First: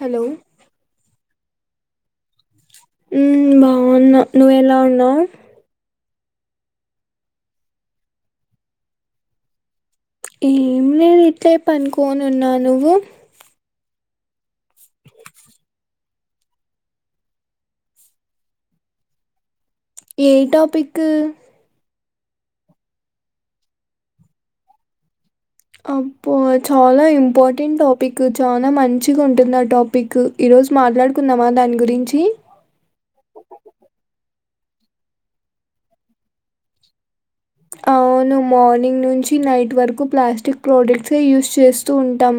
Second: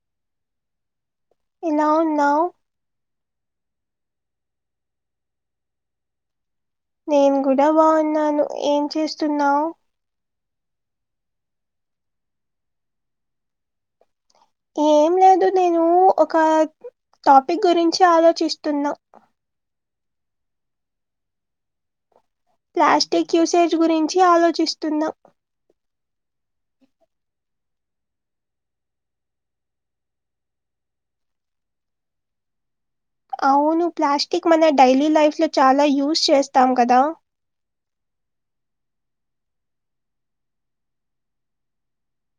Hello ఎలా ఉన్నావ్ ఉమ్ బాగున్నా నువ్వు ఎలా ఉన్నావ్ నేను కూడా బాగున్నాను ఏం చేస్తున్నావు ఏమి లేదు ఇట్లే పనుకోనీ ఉన్నా నువ్వు ఏం లేదు నేను ఒక టాపిక్ గురించి ఆలోచిస్తున్నా ఏ టాపిక్ ప్లాస్టిక్ యూసేజ్ గురించి ఆలోచిస్తున్నా అబ్బో చాలా ఇంపార్టెంట్ టాపిక్ చాలా మంచిగా ఉంటుంది ఆ టాపిక్ ఈ రోజు మాట్లాడుకుందామా దాని గురించి అవును ప్లాస్టిక్ మన డైలీ లైఫ్ లో చాలా యూస్ చేస్తాం కదా అవును మార్నింగ్ నుంచి నైట్ వరకు ప్లాస్టిక్ ప్రోడక్ట్సే యూస్ చేస్తూ ఉంటాం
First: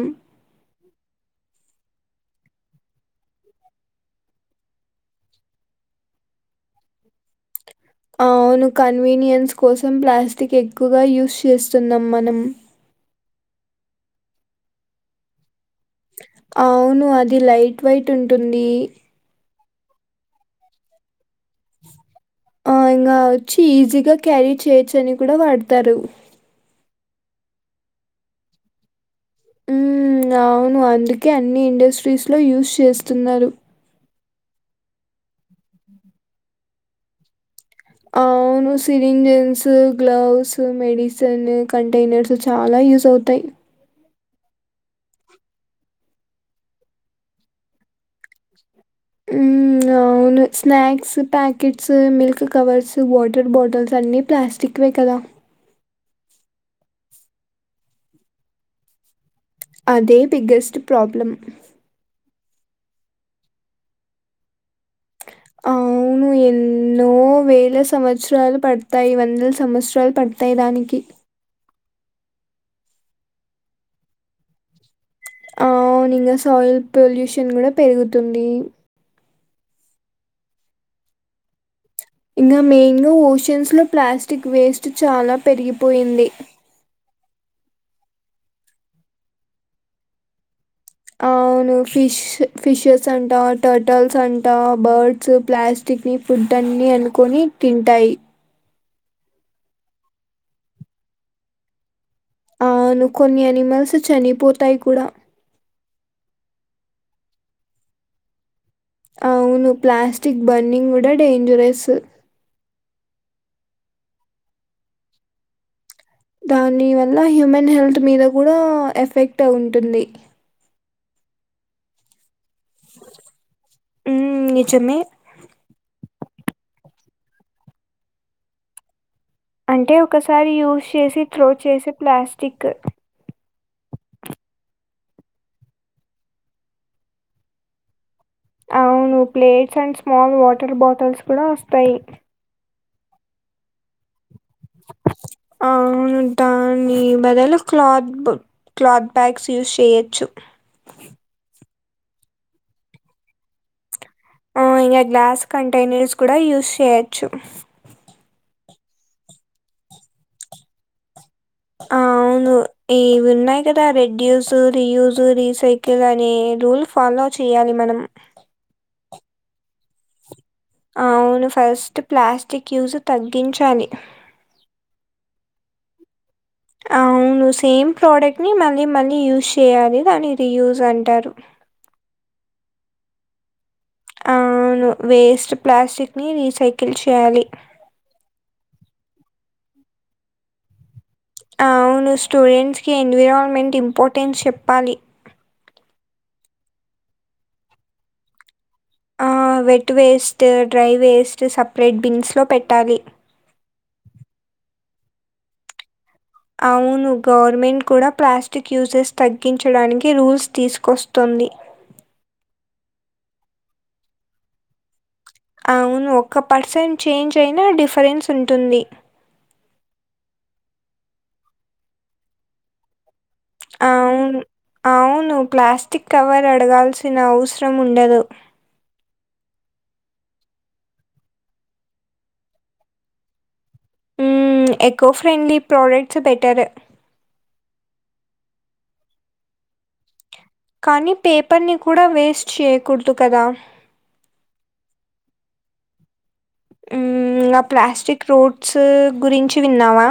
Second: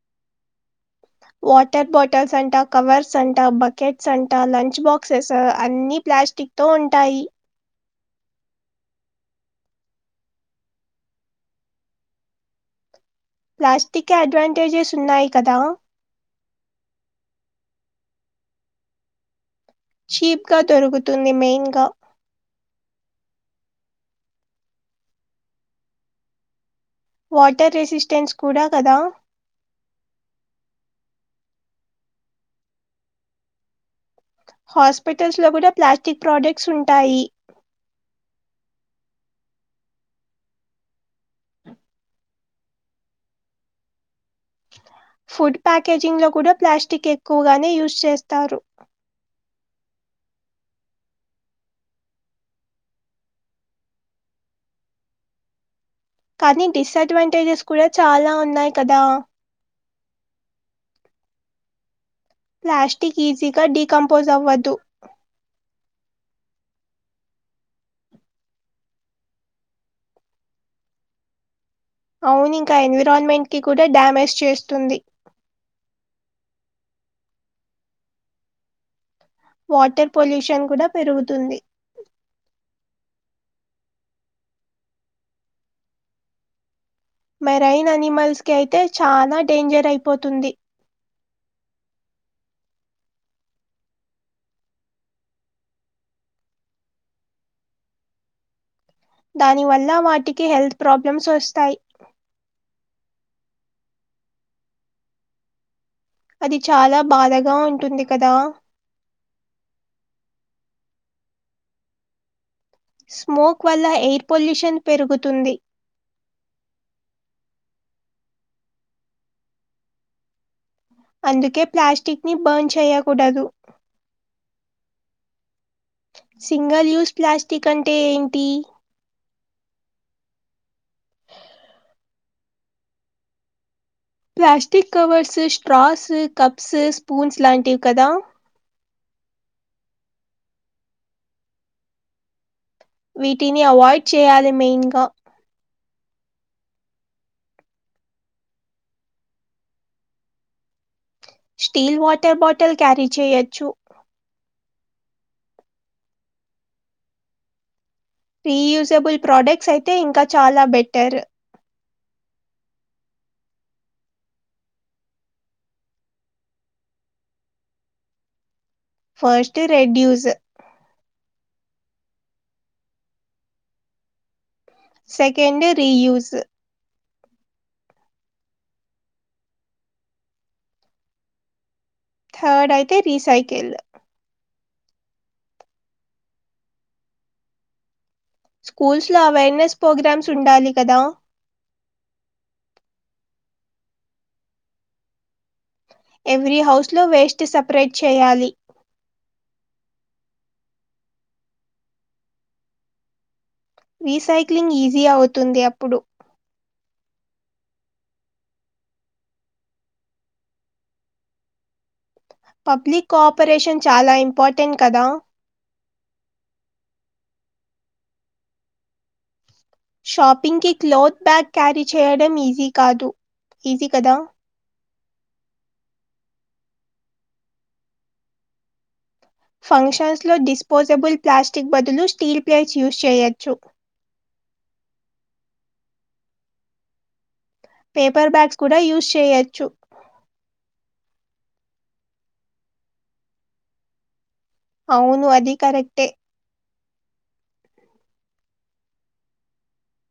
వాటర్ బాటిల్స్ అంట కవర్స్ అంట బకెట్స్ అంట లంచ్ బాక్సెస్ అన్ని ప్లాస్టిక్ తో ఉంటాయి అవును కన్వీనియన్స్ కోసం ప్లాస్టిక్ ఎక్కువగా యూస్ చేస్తున్నాం మనం ప్లాస్టిక్ అడ్వాంటేజెస్ ఉన్నాయి కదా అవును అది లైట్ వైట్ ఉంటుంది చీప్ గా దొరుకుతుంది మెయిన్ గా ఆ ఇంకా వచ్చి ఈజీగా క్యారీ చేయొచ్చు అని కూడా వాడతారు వాటర్ రెసిస్టెన్స్ కూడా కదా ఉమ్మ్ అవును అందుకే అన్ని ఇండస్ట్రీస్లో యూస్ చేస్తున్నారు హాస్పిటల్స్ లో కూడా ప్లాస్టిక్ ప్రోడక్ట్స్ ఉంటాయి అవు ను సిరింజన్స్ గ్లవ్స్ మెడిసిన్ కంటైనర్స్ చాలా యూస్ అవుతాయి ఫుడ్ ప్యాకేజింగ్ లో కూడా ప్లాస్టిక్ ఎక్కువగానే యూస్ చేస్తారు ఉమ్ అవు ను snacks packets milk covers water bottles అన్నీ ప్లాస్టిక్వే కదా కానీ డిస్డ్వాంటేజెస్ కూడా చాలా ఉన్నాయి కదా అదే బిగ్గెస్ట్ ప్రాబ్లమ్ ప్లాస్టిక్ ఈజీగా డికంపోజ్ అవ్వద్దు ఆ అవును ఎన్నో వేల సంవత్సరాలు పడతాయి వందల సంవత్సరాలు పడతాయి దానికి అవును ఇంకా ఎన్విరాన్మెంట్ కి కూడా డ్యామేజ్ చేస్తుంది అవును ఇంక సాయిల్ పొల్యూషన్ కూడా పెరుగుతుంది వాటర్ పొల్యూషన్ కూడా పెరుగుతుంది ఇంగ మెయిన్గా ఓషన్స్ లో ప్లాస్టిక్ వేస్ట్ చాలా పెరిగిపోయింది మెరైన్ అనిమల్స్ కి అయితే చాలా డేంజర్ అయిపోతుంది అవును ఫిష్ ఫిషెస్ అంటా టర్టల్స్ అంటా బర్డ్స్ ప్లాస్ స్టిక్నీ ఫుడ్ అన్ని అనుకొని తింటాయి దాని వల్ల వాటికి హెల్త్ ప్రాబ్లమ్స్ వస్తాయి అవును కొన్ని యానిమల్స్ చనిపోతాయి కూడా అది చాలా బాధగా ఉంటుంది కదా అవును ప్లాస్టిక్ బర్నింగ్ కూడా డేంజరస్ స్మోక్ వల్ల ఎయిర్ పొల్యూషన్ పెరుగుతుంది దాని వల్ల హ్యూమన్ హెల్త్ మీద కూడా ఎఫెక్ట్ ఉంటుంది అందుకే ప్లాస్టిక్ని బర్న్ చేయ్యకూడదు నిజమే సింగల్ యూస్ ప్లాస్టిక్ అంటే ఏంటి అంటే ఒకసారి యూజ్ చేసి త్రో చేసే plastic plastic covers straws cups spoons లాంటివి కదా అవును plates and small water bottles కూడా వస్తాయి వీటిని అవాయిడ్ చేయాలి మెయిన్ గా అవును దాని బదులు క్లాత్ క్లాత్ బ్యాగ్స్ యూస్ చేయొచ్చు స్టీల్ వాటర్ బాటిల్ క్యారీ చేయొచ్చు ఆ ఇంకా గ్లాస్ కంటైనర్స్ కూడా యూస్ చేయొచ్చు రీయూజబుల్ ప్రోడక్ట్స్ అయితే ఇంకా చాలా బెటర్ ఆ ను ఇవి ఉన్నాయి కదా రెడ్యూస్ రియూజ రీసైకిల్ అనే రూల్ ఫాలో చేయాలి మనం ఫస్ట్ రెడ్యూస్ అవును ఫస్ట్ ప్లాస్టిక్ యూజ్ తగ్గించాలి సెకండ్ రీయూస్ అవును సేమ్ ప్రోడక్ట్ని మళ్ళీ మళ్ళీ యూజ్ చేయాలి దాన్ని రియూజ్ అంటారు థర్డ్ అయితే రీసైకిల్ ఆ ను వేస్ట్ ప్లాస్టిక్ని రీసైకిల్ చేయాలి స్కూల్స్ లో అవేర్నెస్ ప్రోగ్రామ్స్ ఉండాలి కదా అవును స్టూడెంట్స్ కి ఎన్విరాల్మెంట్ ఇంపార్టెన్స్ చెప్పాలి ఎవ్రీ హౌస్ లో వేస్ట్ సపరేట్ చేయాలి wet waste dry waste separate బిన్స్లో పెట్టాలి రీసైక్లింగ్ ఈజీ అవుతుంది అప్పుడు అవును గవర్నమెంట్ కూడా ప్లాస్టిక్ యూజెస్ తగ్గించడానికి రూల్స్ తీసుకొస్తుంది పబ్లిక్ కోఆపరేషన్ చాలా ఇంపార్టెంట్ కదా అవును ఒక్క పర్సెంట్ చేంజ్ అయినా డిఫరెన్స్ ఉంటుంది షాపింగ్కి క్లోత్ బ్యాగ్ క్యారీ చేయడం ఈజీ కాదు ఈజీ కదా అవును అవును ప్లాస్టిక్ కవర్ అడగాల్సిన అవసరం ఉండదు ఫంక్షన్స్లో డిస్పోజబుల్ ప్లాస్టిక్ బదులు స్టీల్ ప్లేట్స్ యూస్చేయొచ్చు మ్ eco friendly products better paper bags కూడా యూజ్ చేయొచ్చు కానీ పేపర్ని కూడా వేస్ట్ చేయకూడదు కదా అవును అది కరెక్టే మ్ ఆ ప్లాస్టిక్ రోడ్స్ గురించి విన్నావా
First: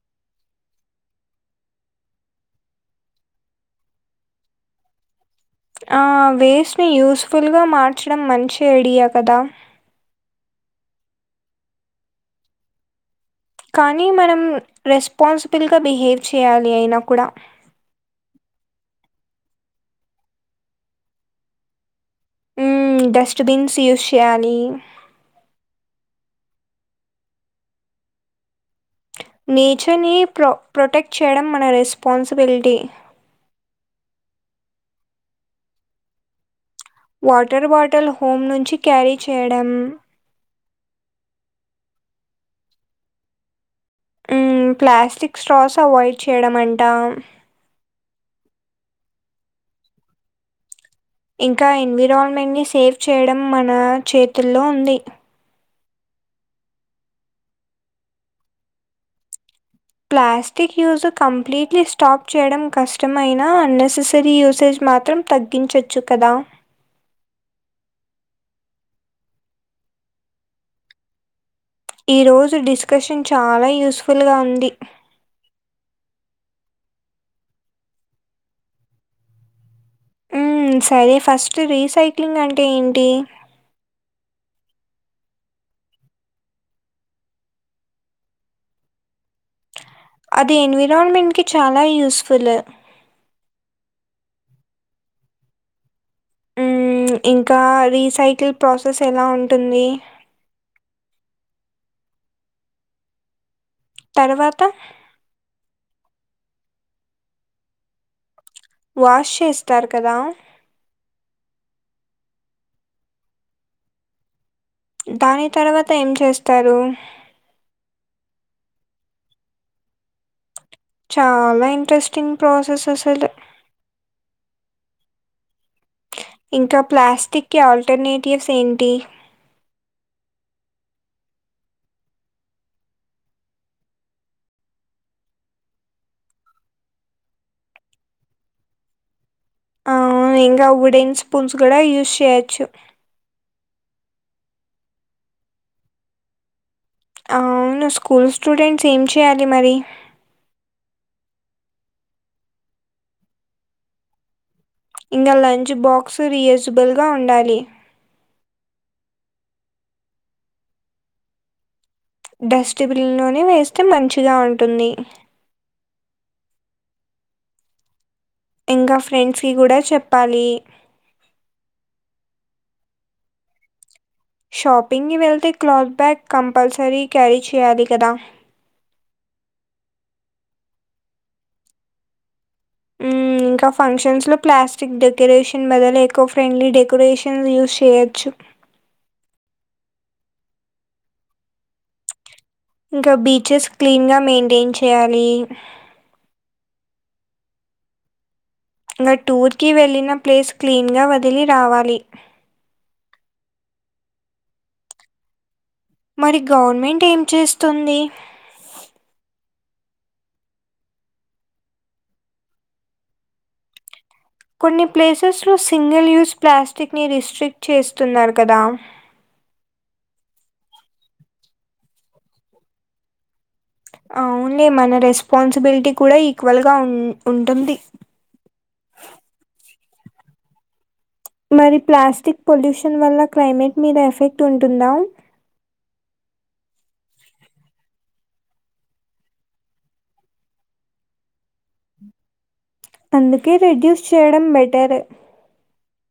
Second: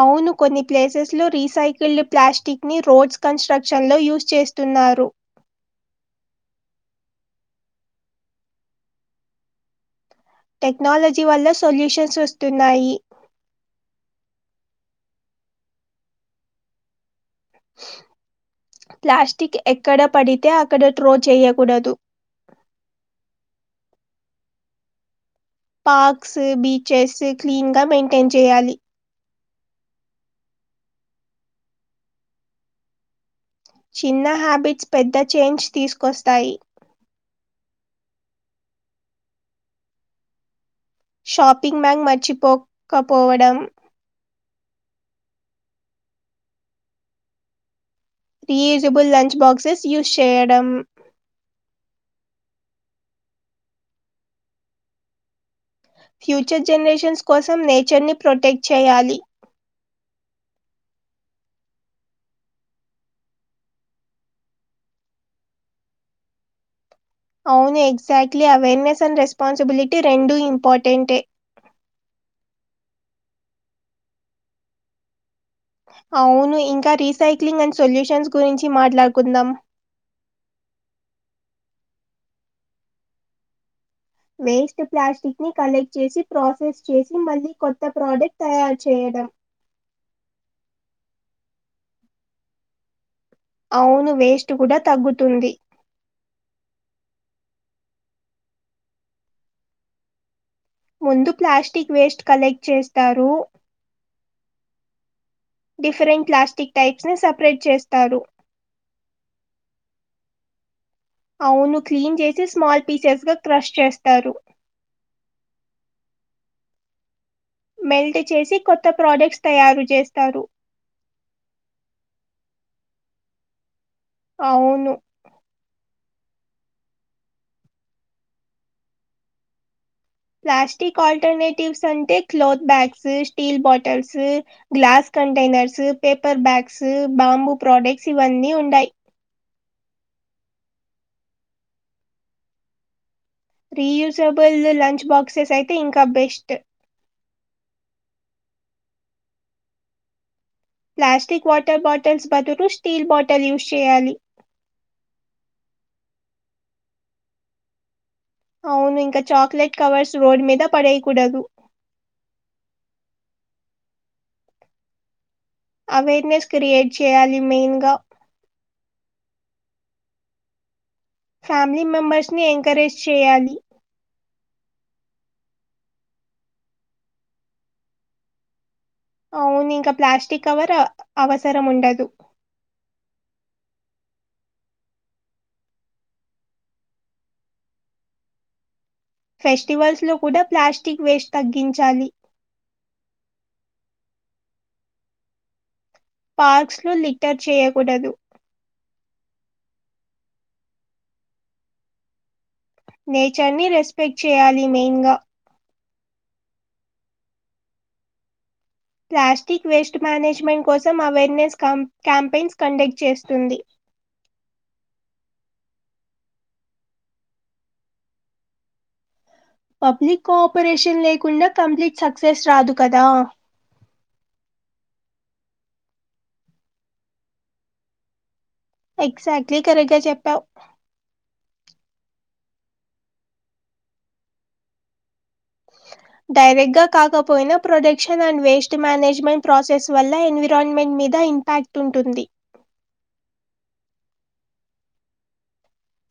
అవును కొన్ని ప్లేసెస్లో రీసైకిల్డ్ ప్లాస్టిక్ని రోడ్స్ కన్స్ట్రక్షన్లో యూస్చేస్తున్నారు ఆ వేస్ట్ని యూస్ ఫుల్ గా మార్చడం మంచి ఐడియా కదా టెక్నాలజీ వల్ల సొల్యూషన్స్ వస్తున్నాయి కానీ మనం రెస్పాన్సిబుల్గా బిహేవ్ చేయాలి అయినా కూడా ప్లాస్టిక్ ఎక్కడ పడితే అక్కడ ట్రో చేయకూడదు హు డస్ట్బిన్స్ యూస్ చేయాలి పార్క్స్ బీచెస్ క్లీన్ గా మెయింటైన్ చేయాలి నేచర్ని ప్ర ప్రొటెక్ట్ చేయడం మన రెస్పాన్సిబిలిటీ చిన్న హ్యాబిట్స్ పెద్ద చేంజ్ తీసుకొస్తాయి వాటర్ బాటిల్ హోమ్ నుంచి క్యారీ చేయడం షాపింగ్ బ్యాగ్ మర్చిపోకపోవడం ఉమ్ ప్లాస్టిక్ స్ట్రాస్ అవాయిడ్ చేయడం అంట రియూజిబుల్ లంచ్ బాక్సెస్ యూస్ చేయడం ఇంకా ఎన్విరాన్మెంట్ ని సేవ్ చేయడం మన చేతుల్లో ఉంది ఫ్యూచర్ జనరేషన్స్ కోసం నేచర్ ని ప్రొటెక్ట్ చేయాలి ప్లాస్టిక్ యూజ్ కంప్లీట్లీ స్టాప్ చేయడం కష్టమైనా అన్నెసెసరీ యూసేజ్ మాత్రం తగ్గి తగ్గించవచ్చు కదా అవును ఎగ్జాక్ట్లీ అవేర్నెస్ అండ్ రెస్పాన్సిబిలిటీ రెండూ ఇంపార్టెంట్టే ఈ రోజు డిస్కషన్ చాలా యూస్ఫుల్గా ఉంది అవును ఇంకా రీసైక్లింగ్ అండ్ సొల్యూషన్స్ గురించి మాట్లాడుకుందాం సరే ఫస్ట్ రీసైక్లింగ్ అంటే ఏంటి వేస్ట్ ప్లాస్టిక్ ని కలెక్ట్ చేసి ప్రాసెస్ చేసి మళ్ళీ కొత్త ప్రోడక్ట్ తయారు చేయడం అది ఎన్విరాన్మెంట్కి చాలా యూస్ఫుల్ అవును వేస్ట్ కూడా తగ్గుతుంది మ్మ్, ఇంకా రీసైకిల్ ప్రాసెస్ ఎలా ఉంటుంది ముందు ప్లాస్టిక్ వేస్ట్ కలెక్ట్ చేస్తారు తర్వాత డిఫరెంట్ ప్లాస్టిక్ టైప్స్ ని సపరేట్ చేస్తారు వాష్ చేస్తారు కదా అవును క్లీన్ చేసి స్మాల్ పీసెస్ గా క్రష్ చేస్తారు దాని తర్వాత ఏం చేస్తారు మెల్ట్ చేసి కొత్త ప్రొడక్ట్స్ తయారు చేస్తారు చాలా ఇంట్రెస్టింగ్ ప్రాసెస్ అసలు అవును ఇంకా ప్లాస్టిక్కి ఆల్టర్నేటివ్స్ ఏంటి ప్లాస్టిక్ ఆల్టర్నేటివ్స్ అంటే cloth bags steel bottles glass containers paper bags bamboo products ఇవన్నీ ఉంటాయి ఆ ఇంగా వుడెన్ స్పూన్స్ గూడా యూస్ చేయొచ్చు రీయూజబుల్ లంచ్ బాక్సెస్ అయితే ఇంకా బెస్ట్ అవును స్కూల్ స్టూడెంట్స్ ఏం చేయాలి మరి ప్లాస్టిక్ వాటర్ బాటిల్స్ బదులు స్టీల్ బాటిల్ యూస్ చేయాలి ఇంకా లంచ్ బాక్స్ రియూజిబుల్గా ఉండాలి అవును ఇంకా చాక్లెట్ కవర్స్ రోడ్ మీద పడేయకూడదు డస్ట్బిన్లోనే వేస్తే మంచిగా ఉంటుంది అవేర్నెస్ క్రియేట్ చేయాలి మెయిన్ గా ఇంకా ఫ్రెండ్స్కి కూడా చెప్పాలి ఫ్యామిలీ మెంబర్స్ ని ఎంకరేజ్ చేయాలి. షాపింగి వెళ్తే క్లాత్ బ్యాగ్ కంపల్సరీ క్యారీ చేయాలి కదా. అవును ఇంకా ప్లాస్టిక్ కవర అవసరం ఉండదు. మ్మ్, ఇంకా ఫంక్షన్స్ లో ప్లాస్టిక్ డెకరేషన్ బదలు ఎకో ఫ్రెండ్లీ డెకొరేషన్ యూస్ చేయొచ్చు. ఫెస్టివల్స్ లో కూడా ప్లాస్టిక్ వేస్ట్ తగ్గించాలి. ఇంకా బీచెస్ క్లీన్ గా మెయింటైన్ చేయాలి. పార్క్స్ లో లిటర్ చేయకూడదు. ఇంగా టూర్కి వెళ్ళిన ప్లేస్ క్లీన్గా వదిలి రావాలి. నేచర్ ని రెస్పెక్ట్ చేయాలి మెయిన్ గా. మరి గవర్నమెంట్ ఏం చేస్తుంది? ప్లాస్టిక్ వేస్ట్ మేనేజ్మెంట్ కోసం అవేర్నెస్ కం క్యాంపెయిన్స్ కండక్ట్ చేస్తుంది. కొన్ని ప్లేసెస్లో సింగిల్ యూస్ ప్లాస్టిక్ ని రిస్ట్రిక్ట్ చేస్తున్నారు కదా. పబ్లిక్ కోఆపరేషన్ లేకుండా కంప్లీట్ సక్సెస్ రాదు కదా. ఆ ఓన్లీ మన రెస్పాన్సిబిలిటీ కూడా ఈక్వల్ గా ఉమ ఉంటుంది ఎగ్జాక్ట్లీ కరెక్ట్గా చెప్పావు మరి ప్లాస్టిక్ పొల్యూషన్ వల్ల క్లైమేట్ మీద ఎఫెక్ట్ ఉంటుందా? డైరెక్ట్ గ కాకపోయినా production and waste management process వల్ల ఎన్విరాన్మెంట్ మీద ఇంపాక్ట్ తుంటుంది అందుకే రిడ్యూస్ చేయడం బెటరు.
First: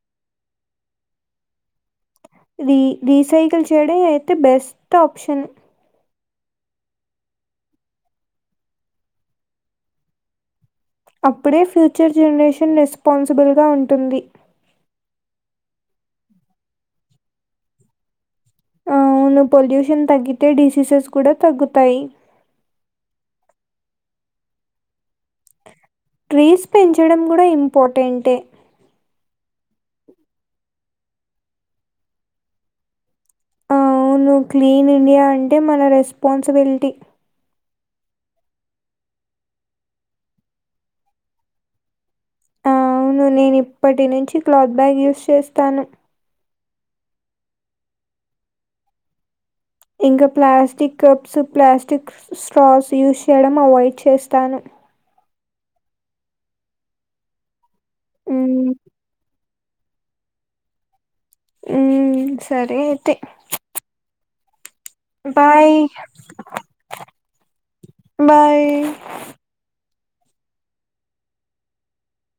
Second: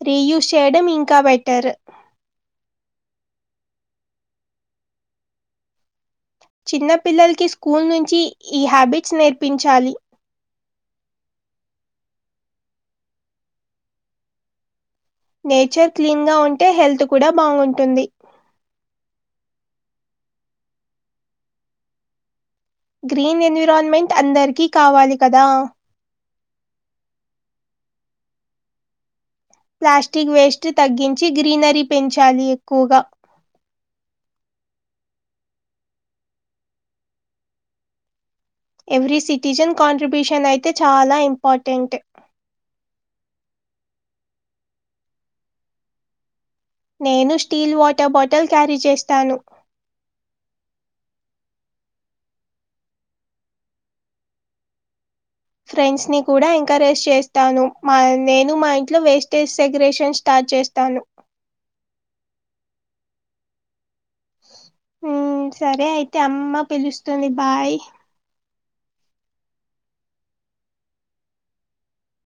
రీ యూస్ చేయడం ఇంకా బెటరు రీ రీసైకిల్ చేయడ అయితే బెస్ట్ ఆప్షన్ చిన్న పిల్లల్కి స్కూల్ నుంచి ఈ హ్యాబిట్స్ నేర్పించాలి. అప్పుడే ఫ్యూచర్ జనరేషన్ రెస్పాన్సిబుల్గా ఉంటుంది. నేచర్ క్లీన్ గా ఉంటే హెల్త్ కూడా బాగుంటుంది. ముందు పొల్యూషన్ తగ్గితే డిసీజెస్ కూడా తగ్గుతాయి. గ్రీన్ ఎన్విరాన్మెంట్ అందరికీ కావాలి కదా. ట్రీస్ పెంచడం గుడ ఇంపార్టెంటే ప్లాస్టిక్ వేస్ట్ తగ్గించి గ్రీనరీ పెంచాలి ఎక్కువగా వును క్లీన్ ఇండియా అంటే మన రెస్పాన్సిబిలిటీ ఎవ్రీ సిటిజన్ కాంట్రిబ్యూషన్ అయితే చాలా ఇంపార్టెంటె వును నేను ఇప్పటి నుంచి క్లాత్ బ్యాగ్ యూస్ చేస్తాను. నేను స్టీల్ వాటల్ బాటల్ క్యారీ చేస్తాను. ఇంకా plastic cups, plastic straws use చేయడం అవాయిడ్ చేస్తాను. ఫ్రెండ్స్ ని కూడా ఎంకరేజ్ చేస్తాను, మా నేను మా హ్మ్. ఇంట్లో వేస్ట్ స్టేజ్ సెగరేషన్ స్టార్ట్ చేస్తాను. ఉమ్ సరే అయితే ఉమ్ బాయ్. సరే అయితే అమ్మ పిలుస్తుంది బాయ్ బాయి